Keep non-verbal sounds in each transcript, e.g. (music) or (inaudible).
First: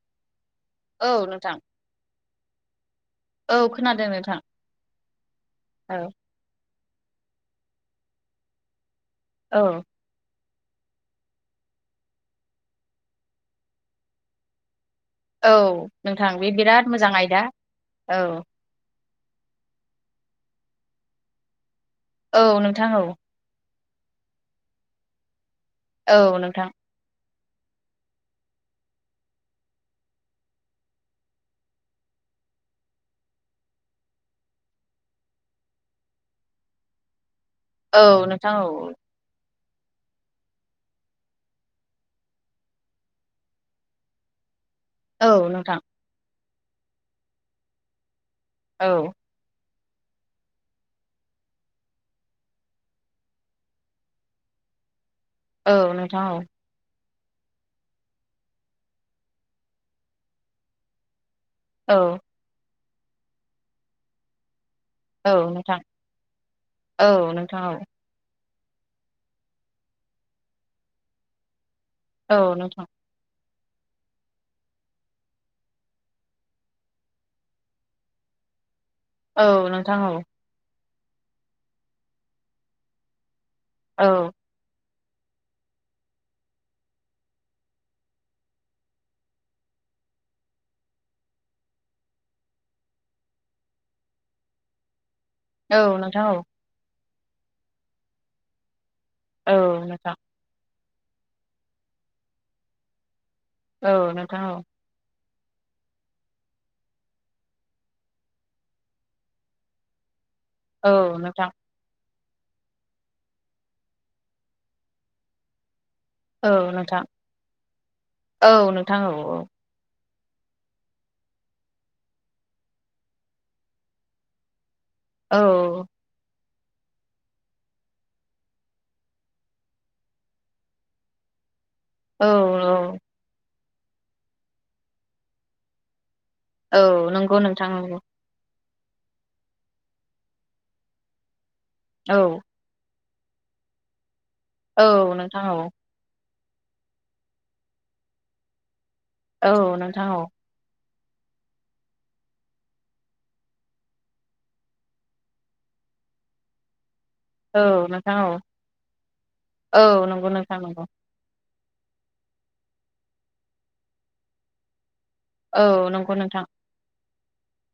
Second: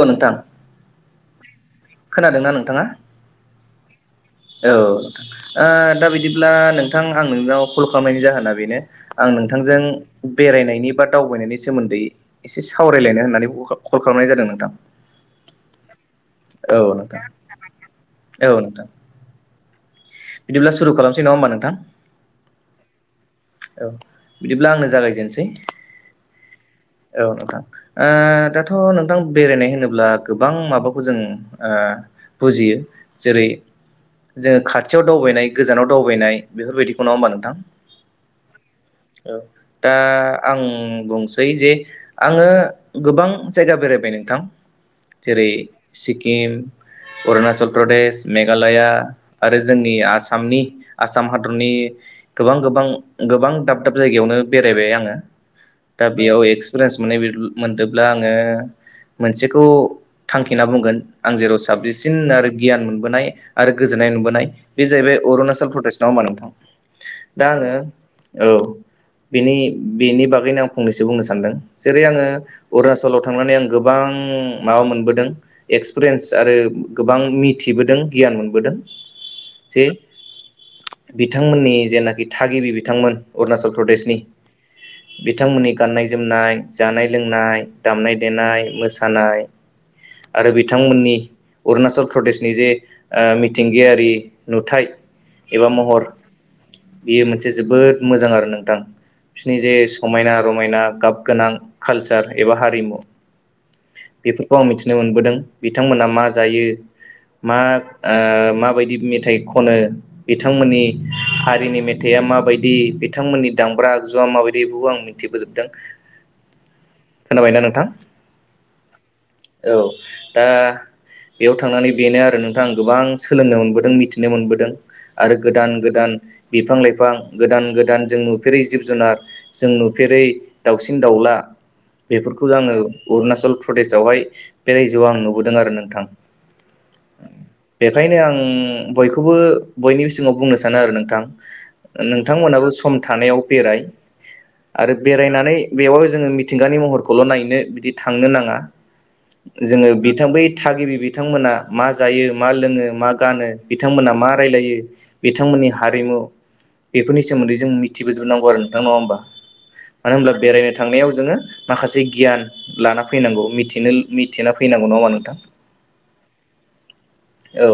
औ नोंथां औ नोंथां खोनादोंना नोंथाङा? औ खोनादों नोंथां औ ओ दा औ बिदिब्ला नों थां आं नोंनाव क'ल खालामनायनि जाहोना बेनो आं नोंथांजों औ बेरायनायनि बा दावबायनायनि सोमोन्दै एसे सावरायलायनो होननानै क' क'ल खालामनाय जादों नोंथां। औ नोंथां बे औ बिराद मोजां नोंथां आयदा औ। बिदिब्ला सुरु खालामसै नङा होमबा नोंथां? औ नोंथां औ। औ बिदिब्ला आंनो जागायजेनसै। औ नोंथां। औ नोंथां ओ दाथ' नोंथां बेरायनाय होनोब्ला गोबां माबाखौ जों ओ बुजियो जेरै जोङो खाथियाव दावबायनाय गोजानाव दावबायनाय बेफोरबायदिखौ नङा होमबा नोंथ औ नोंथां औ। दा आं बुंसै जे आङो गोबां जायगा बेरायबाय नोंथां औ जेरै नोंथां सिक्किम ‌ अरुणचल प्रदेश, मेघालया औ आरो जोंनि आसामनि आसाम हादरनि गोबां गोबां गोबां दाब दाब जायगायावनो बेर रायबाय आङो औ दा नोंथां औ बेयाव एक्स मोननाय बादि मोनदोब्ला आङो मोनसेखौ थांखिना बुंगोन आं जेराव साबेसिन औ आरो गियान मोनबोनाय आरो गोजोननाय मोनबोनाय बे जाहैबाय औ अरुणाचल नोंथां प्रदेश नंङा होमबा नोंथां औ दा नोंथां आङो औ औ बेनि बेनि बागैनो आं फंनैसो बुंनो सानदों जेरै आङो औ नोंथां अरुणाचलाव थांनानै आं गोबां माबा मोनबोदों एक्सपिरियेन्स आरो गोबां मिथिबोदों गियान मोनबोदों औ जे नोंथां औ। बिथांमोननि जेनाखि थागिबि बिथांमोन अरुणाचल प्रदेशनि औ बिथांमोननि गाननाय जोमनाय, जानाय लोंनाय, दामनाय देनाय, मोसानाय आरो बिथांमोननि अरुणाचल प्रदेशनि जे मिथिंगायारि नुथाइ औ नोंथां औ। बियो मोनसे जोबोद मोजां आरो नोंथां बिसोरनि जे समायना रमायना गाब गोनां कालचार एबा हारिमु नोंथां बेफोरखौ औ आं मिथिनो मोनबोदों बिथांमोना मा जायो मा ओ माबायदि मेथाइ खनो बिथांमोननि औ नोंथां हारिनि मेथ थाइया माबायदि बिथांमोननि दामब्रा आगजुआ माबायदि बेखौ आं मिन्थिबोजोबदों। औ नोंथां खोनाबायना नोंथां औ नोंथां औ नोंथां औ नोंथां औ औ। दा बेयाव थांनानै बेनो आरो नोंथां आं गोबां सोलोंनो मोनबोदों मिथिनो मोनबोदों। आरो औ गोदान गोदान बिफां लाइफां गोदान गोदान जों नुफेरै जिब जुनार जों नुफेरै दाउसिन दावउला औ बेफोरखौ औ आङो अरूणाचल प्रदेशआवहाय बे रायजोआव आं नुबोदों आरो नोंथां। औ नंगौ नोंथां नंगौ बेखायनो आं। बयखौबो बयनि सिङाव बुंनो सानो आरो नोंथां औ नोंथांमोनाबो सम। थानायाव बेराय औ नोंथां औ। बो जोङो मिथिंगानि महरखौल' नायनो बिदि थांनो नाङा औ जोङो नोंथां औ बिथां बै थागिबि बिथां। बिथांमोना मा जायो मा लोङो मा गानो बिथांमोना मा रायलायो बिथांमोननि हारिमु द बेफोरनि सोमोन्दै औ जों नोंथां औ मिथिबोजोबनांगौ आरो नोंथां नङा होमबा औ मानो नंगौ होनोमब्ला नोंथां बेरायनो नंगौ थांनायाव जोङो माखासे गियान लाना फैनांगौ मिथिनो मिथिना फैनांगौ नङा। नोंथां औ नंगौ नोंथां। औ।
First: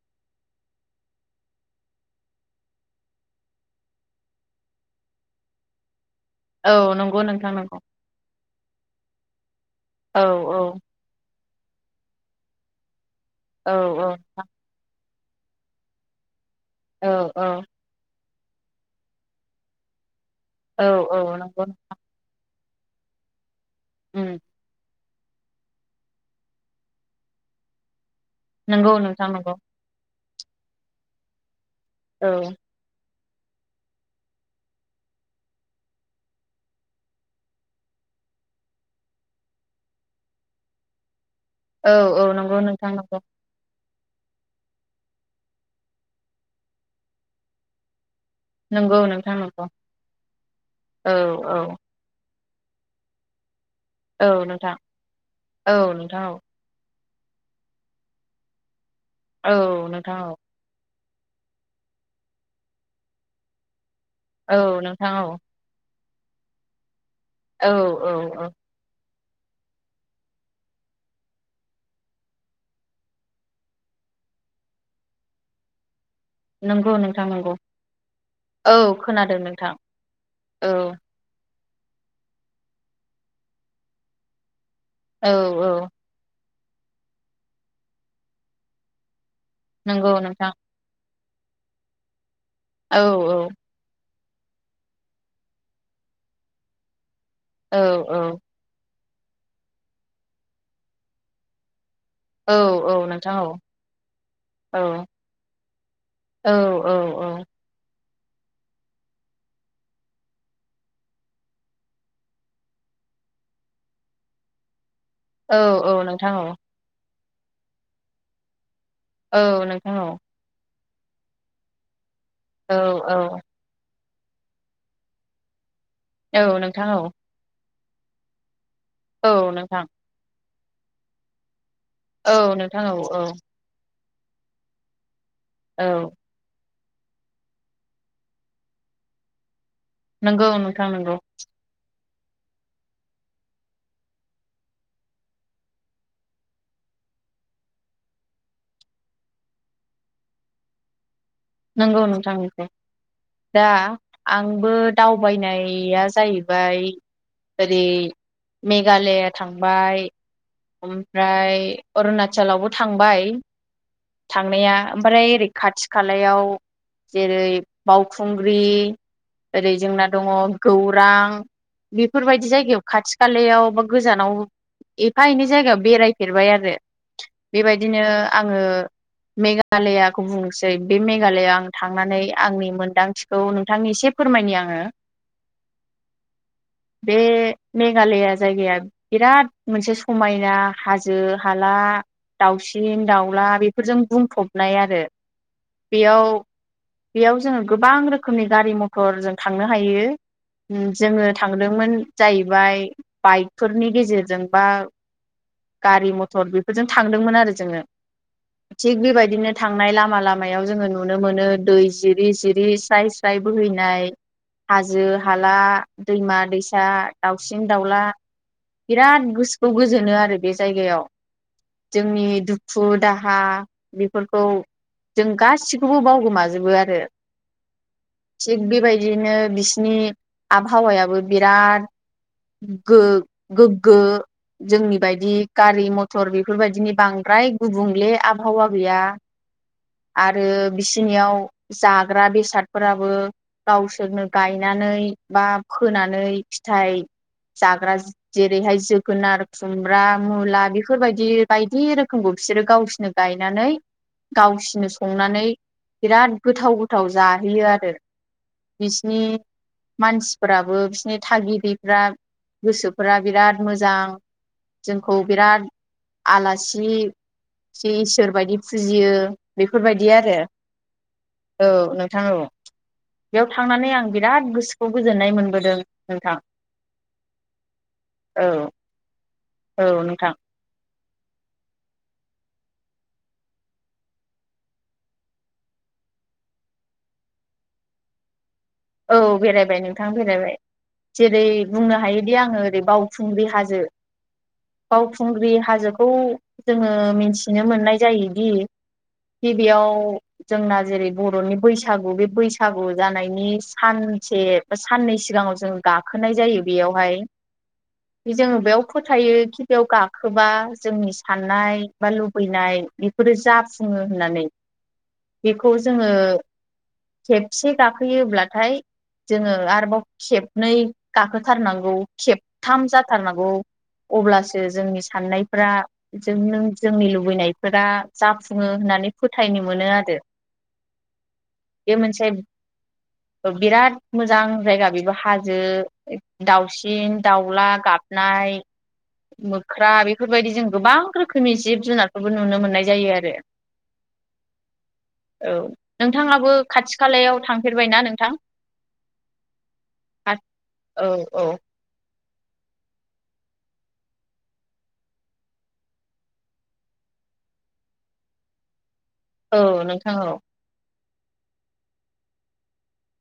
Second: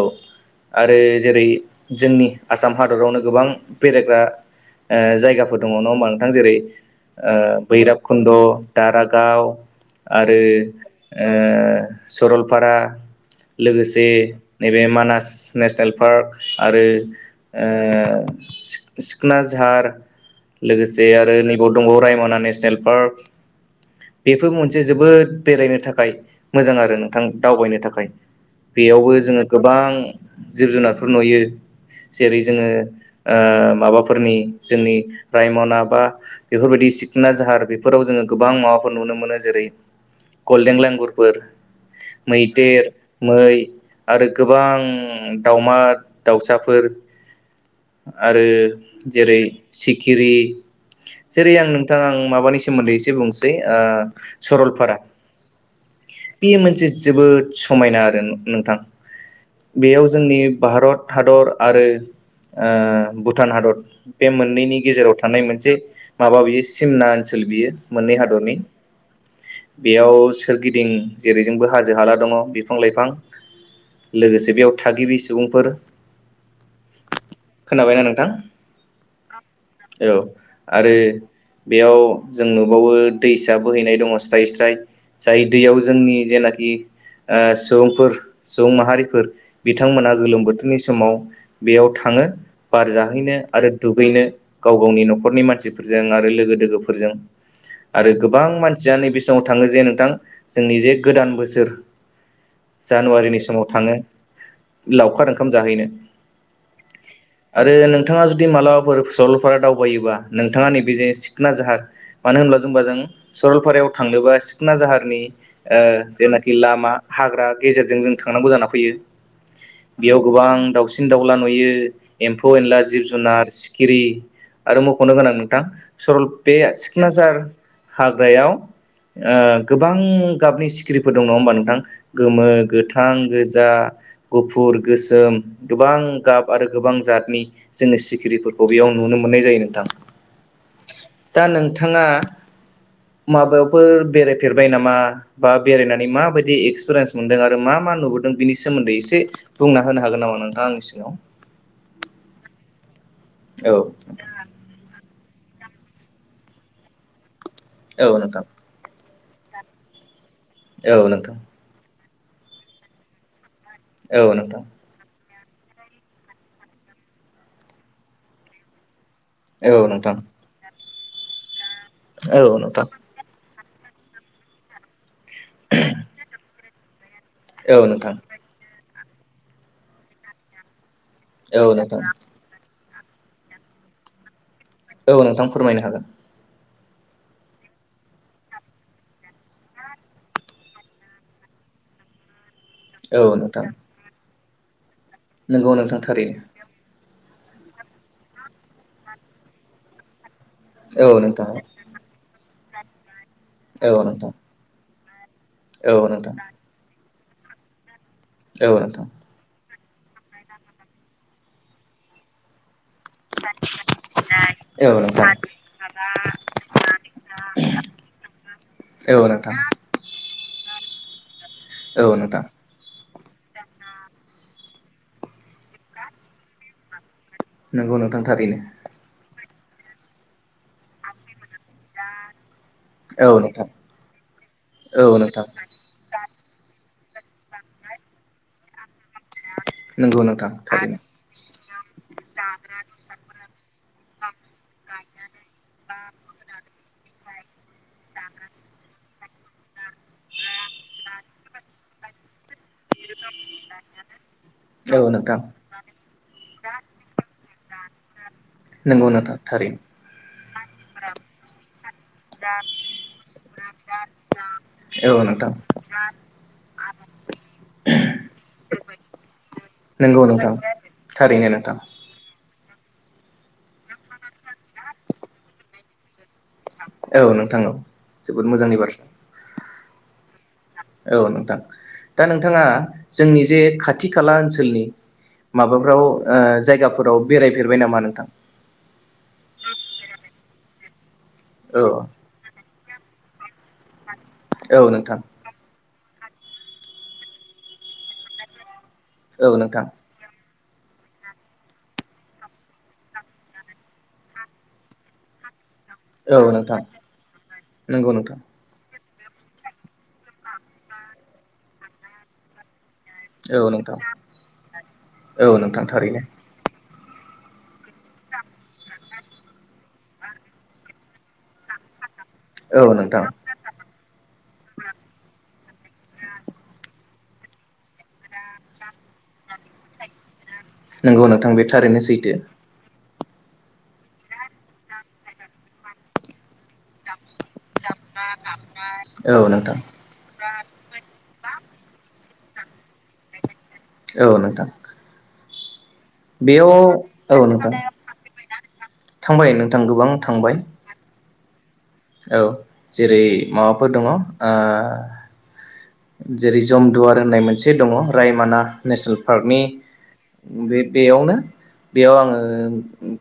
आरो जेरै जोंनि आसाम हादरावनो गोबां बेरायग्रा। ओ जायगाफोर दङ नङा होमबा? नोंथां जेरै औ नंगौ नोंथां नंगौ बैराबकुन्द' दारागाव। औ आरो औ ओ सरलपारा औ लोगोसे औ नैबे मानास नेसनेल पार्क आरो औ औ ओ सिख सिखनाझार औ लोगोसे आरो औ नंगौ नैबाव दंबावो रायमना नेस नेल पार्क उम बेफोर मोनसे जोबोद बेरायनो थाखाय मोजां आरो नोंथां दावबायनो थाखाय। नोंगौ बेयावबो नोंथां जोङो नोंगौ। गोबां जिब जुनारफोर नुयो औ जेरै जोङो ओ माबाफोरनि जोंनि रायमना बा बेफोरबायदि सिखना जाहार बेफोराव जोङो गोबां माबा। नुनो मोनो जेरै गलडेन लेंगुरफोर औ औ नंगौ नोंथां मैदेर नंगौ मै आरो गोबां दावमा दाउसाफोर आरो नंगौ नोंथां जेरै नंगौ सिखिरि औ जेरै औ आं नोंथाङा आं माबानि सोमोन्दै एसे बुंसै औ नोंथां सरलपारा औ नोंथां औ बे मोनसे जोबोद समायना आरो नोंथां औ बेयाव नोंथां औ जोंनि भारत भारत हादर आरो ओ भुटान हादर बे मोननैनि औ नोंथां गेजेराव औ थानाय मोनसे माबा बियो सिमना ओनसोल औ बियो औ मोननै औ हादरनि बेयाव सोरगिदिं जेरैजोंबो हाजो हाला दङ बिफां-लाइफां लोगोसे बेयाव थागिबि सुबुंफोर नंगौ नोंथां नंगौ खोनाबायना नोंथां औ खोनादों नोंथां। औ औ आरो बेयाव जों नुबावो दैसा बोहैनाय दङ स्राय स्राय औ जाय दैयाव औ जोंनि जेनाखि ओ सुबुंफोर सुबुं माहारिफोर नंगौ बिथांमोना गोलोम नोंथां बोथोरनि समाव बेयाव थाङो बार औ जाहैनो आरो दुगैनो गाव गावनि न'खरनि मानसिफोरजों आरो लोगो दोगोफोरजों औ आरो औ गोबां मानसिया नैबे (unintelligible) थाङो जे नोंथां जोंनि जे गोदान बोसोर औ औ नोंथां जानुवारिनि औ थाङो औ लावखार ओंखाम जाहैनो औ औ औ आरो नोंथाङा जुदि मालाबाफोर सरलफारा दावबायोबा नोंथाङा नैबे जे सिखना जाहार मानो होनोब्ला जोंना जों सरलपारायाव थांनोबा सिखना जाहार औ औ नोंथां जेनाखि औ लामा हाग्रा गेजेरजों जों थांनांगौ जाना फैयो। औ नोंथां औ बेयाव गोबां दाउसिन दाउला नुयो। एम्फौ औ एनला जिब औ जुनार सिखिरि आरो मुंख'नो गोनां नोंथां औ सरलपारा बे नोंथां औ सिकनाझार हाग्रायाव औ नोंथां गोबां गाबनि सिखिरिफोर दं नङा होमबा नोंथां औ गोमो नोंथां औ गोथां औ गोजा गुफुर गोसोम गोबां औ गाब आरो गोबां जातनि जोङो सिखिरिफोरखौ बेयाव नुनो मोननाय जायो नोंथां नंगौ नोंथां नंगौ दा नोंथाङा माबायावफोर बेरायफेरबाय नामा बा बेरायनानै माबायदि एक्सपिरियेन्स मोनदों आरो मा मा नुबोदों बिनि सोमोन्दै एसे बुंना होनो हागोन नामा नोंथाङां आंनि सिङाव। नंगौ नोंथां नोंगौ औ दा औ आंबो दावबायनाया जाहैबाय ओरै नोंथां मेघालय थांबाय औ नोंथां ओमफ्राय अरुणाचलावबो थांबाय औ नोंथां थांनाया ओमफ्राय ओरै खाथि खाला जेरै बावखुंग्रि ओरै औ जोंना नोंथां दङ गौ रां बेफोरबायदि औ जायगायाव नोंथां खाथि खालायाव मा गोजानाव एफा एनै जायगायाव बेरायफेरबाय आरो औ बेबायदिनो नोंथां आङो मेघालयाखौ बुंनोसै बे मेघालयआव आं औ नोंथां थांनानै आंनि मोन्दांथिखौ नोंथांनि एसे फोरमायनि आं। औ नोंथां फोरमायनो हागोन। बे मेघालया जायगाया बिराद मोनसे समायना हाजो हाला दाउसिन औ दाउला नोंथां बेफोरजों बुंफबनाय आरो नंगौ नोंथां बेयाव थारैनो बेयाव जोङो गोबां रोखोमनि गारि मथर जों थांनो हायो औ जोङो नोंथां थांदोंमोन जाहैबाय बाइकफोरनि औ नोंथां गेजेरजों बा औ गारि नोंथां मथर बेफोरजों थांदोंमोन आरो जोङो औ थिग नोंथां बेबायदिनो थांनाय लामा लामायाव जोङो नुनो मोनो दै जिरि जिरि स्राय स्राय बोहैनाय औ नोंथां औ हाजो नोंथां हाला दैमा दैसा दाउसिन दाउला बिराद गोसोखौ गोजोनो आरो बे जायगायाव औ जोंनि नोंथां दुखु दाहा बेफोरखौ जों गासिखौबो बावगोमाजोबो आरो नंगौ नोंथां थारैनो थिग बेबायदिनो बि बिनि आबहावायाबो बिराद औ नोंथां गोग्गो जोंनि औ बायदि नोंथां गारि मथर बेफोरबायदिनि बां फ्राय गुबुंले आबहावा गैया (inaudible) आरो थारैनो। बिसिनियाव जाग्रा बेसादफोराबो गावसोरनो गायनानै बा फोनानै फिथाइ जाग्रा जेरैहाय जोगोनार खुमब्रा मुला बेफोरबायदि बायदि रोखोमखौ बिसोरो गावसोरनो गायनानै गावसिनो औ नोंथां संनानै बिराद गोथाव गोथाव जाहैयो आरो नंगौ बिसिनि नोंथां थारैनो। मानसिफोराबो बिसिनि थागिफ्रा गोसोफोरा बिराद मोजां औ जोंखौ नोंथां बिराद आलासि ए इसोर बायदि फुजियो बेफोरबायदि नंगौ आरो नोंथां थारैनो औ नोंथां नोंथाङो औ बेयाव थांनानै आं बिराद गोसोखौ गोजोननाय मोनबोदों नोंथां औ नोंथां औ औ जोबोद मोजांनि बाथ्रा औ नोंथां औ नोंथां दा नोंथाङा जोंनि जे खाथि खाला ओनसोलनि माबाफ्राव ओ जायगाफोराव बेरायफेरबाय नामा नोंथां औ बेरायबाय नोंथां बेरायबाय जेरै औ बुंनो हायोदि आङो ओरै बावखुंग्रि हाजो औ नोंथां बावखुंग्रि हाजो खौ जोङो मिन्थिनो मोननाय जायोदि औ नोंथां गिबियाव जोंना जेरै बर'नि बैसागु बे बैसागु जानायनि सानसे बा साननै सिगाङाव जों गाखोनाय औ जायो नोंथां बेयावहाय नंगौ नोंथां जोङो बेयाव फोथायो खि बेयाव गाखोबा जोंनि साननाय बा लुबैनाय बे बेफोरो औ जाफुङो नोंथां होननानै औ बेखौ नोंथां जोङो थारैनो खेबसे गाखोयोब्ला ओमफ्राय जोङो आरोबाव खेबनै गाखोथारनांगौ खेबथाम औ नोंथां जाथारनांगौ अब्लासो जोंनि साननाय फ्रा जों नों जोंनि लुबैनायफोरा जाफुङो होननानै फोथायनो मोनो आरो नंगौ नोंथां बे थारैनो सैथो बिराद मोजां जायगा बेबो हाजो दाउसिन दाउला गाबनाय औ नोंथां मोख्रा बेफोरबायदि जों गोबां रोखोमनि जिब जिब जुनारखौबो नुनो मोननाय जायो आरो औ नोंथां औ नोंथाङाबो बेयाव खाथि औ खालायाव नोंथां थांफेरबायना नों थांबाय नोंथां गोबां थांबाय औ औ औ जेरै माबाफोर दङ ओ जेरै जमदुवार होननाय मोनसे दङ रायमाना नेसनेल पार्कनि औ नोंथां औ बे बेयावनो बेयाव आङो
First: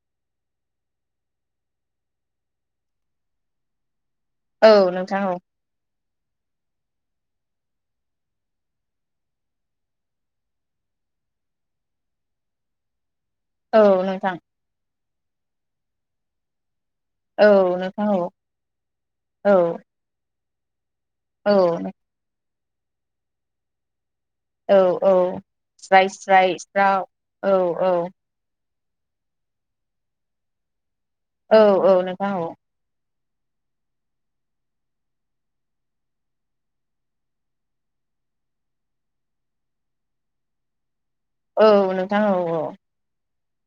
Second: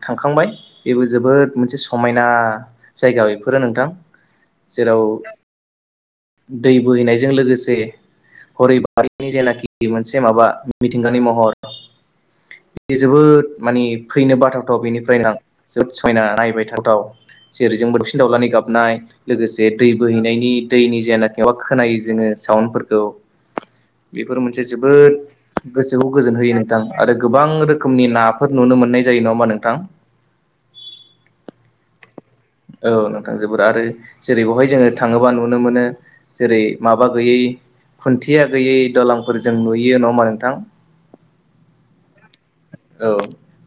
थांखांबाय बेबो जोबोद मोनसे समायना जायगा बेफोर फोरो नोंथां औ नोंथां औ। दै बोहैनायजों लोगोसे हरिबारिनि जेनाखि मोनसे माबा मिथिंगानि महर बे जोबोद औ माने फैनो नोंथां बाथावथाव बेनिफ्रायनो आं जोबोद समायना नायबाय थावथाव औ जेरैजोंबो नोंथां दसे सि औ दावलानानै गाबनाय औ लोगोसे दै बोहैनायनि दैनि जेनाखि माबा औ खोनायो जोङो। साउन्डफोरखौ बेफोर मोनसे औ जोबोद औ गोसोखौ स्राय गोजोन होयो स्राय नोंथां स्राव आरो गोबां औ औ रोखोमनि नाफोर नुनो मोनो। मोननाय जायो नामा नोंथां? औ औ नोंथां औ। औ नोंथां जोबोर आरो जेरै बेवहाय जोङो थाङोबा नुनो मोनो जेरै माबा गैयै खुन्थिया गैयै दालांफोरजों नुयो नामा नोंथां? औ नोंथां औ औ। औ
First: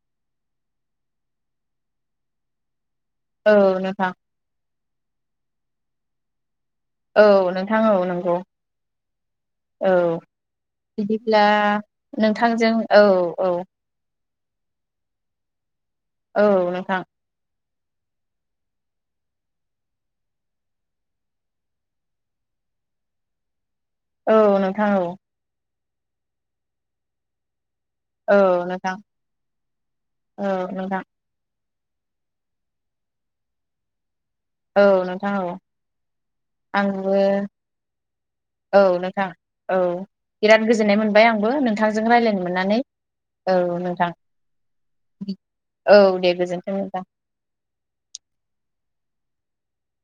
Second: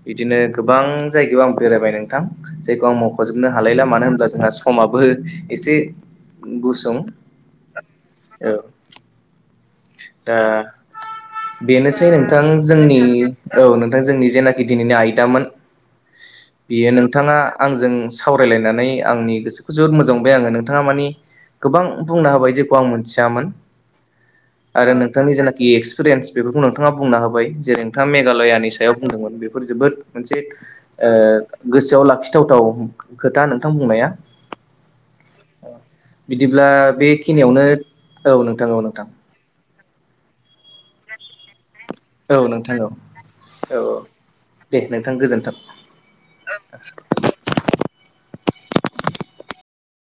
बिदिनो गोबां जायगायाव आं बेरायबाय नोंथां जायखौ आं मावखजोबनो औ हालायला मानो नोंथां होनब्ला जोंहा समाबो एसे गुसुं। औ नोंथां औ नंगौ औ। औ दा बिदिब्ला बेनोसै नोंथां नोंथांजों जोंनि औ औ नोंथां जोंनि जेनाखि दिनैनि आयदामोन औ बियो नोंथां नोंथाङा आंजों सावरायलायनानै आंनि गोसोखौ जोबोद मोजां मोनबाय आङो नोंथाङा मानि गोबां बुंना होबाय जेखौ आं मोनथियामोन। औ नोंथां आरो औ नोंथांनि जेनाखि एक्सपिरियेन्स बेफोरखौ नोंथाङा बुंनो होबाय जेरै नोंथां औ मेघालयानि सायाव नोंथां बुंदोंमोन बेफोर जोबोद मोनसे औ नोंथां ओ गोसोआव लाखिथावथाव खोथा नोंथां बुंनाया। औ नोंथां औ। बिदिब्ला आंबो बेखिनियावनो औ नोंथां औ नोंथां। औ बिराद गोजोननाय मोनबाय आंबो नोंथांजों औ रायज्लायनो नोंथां मोननानै औ औ नोंथां। दे नोंथां गोजोन्थों। औ दे गोजोनथों नोंथां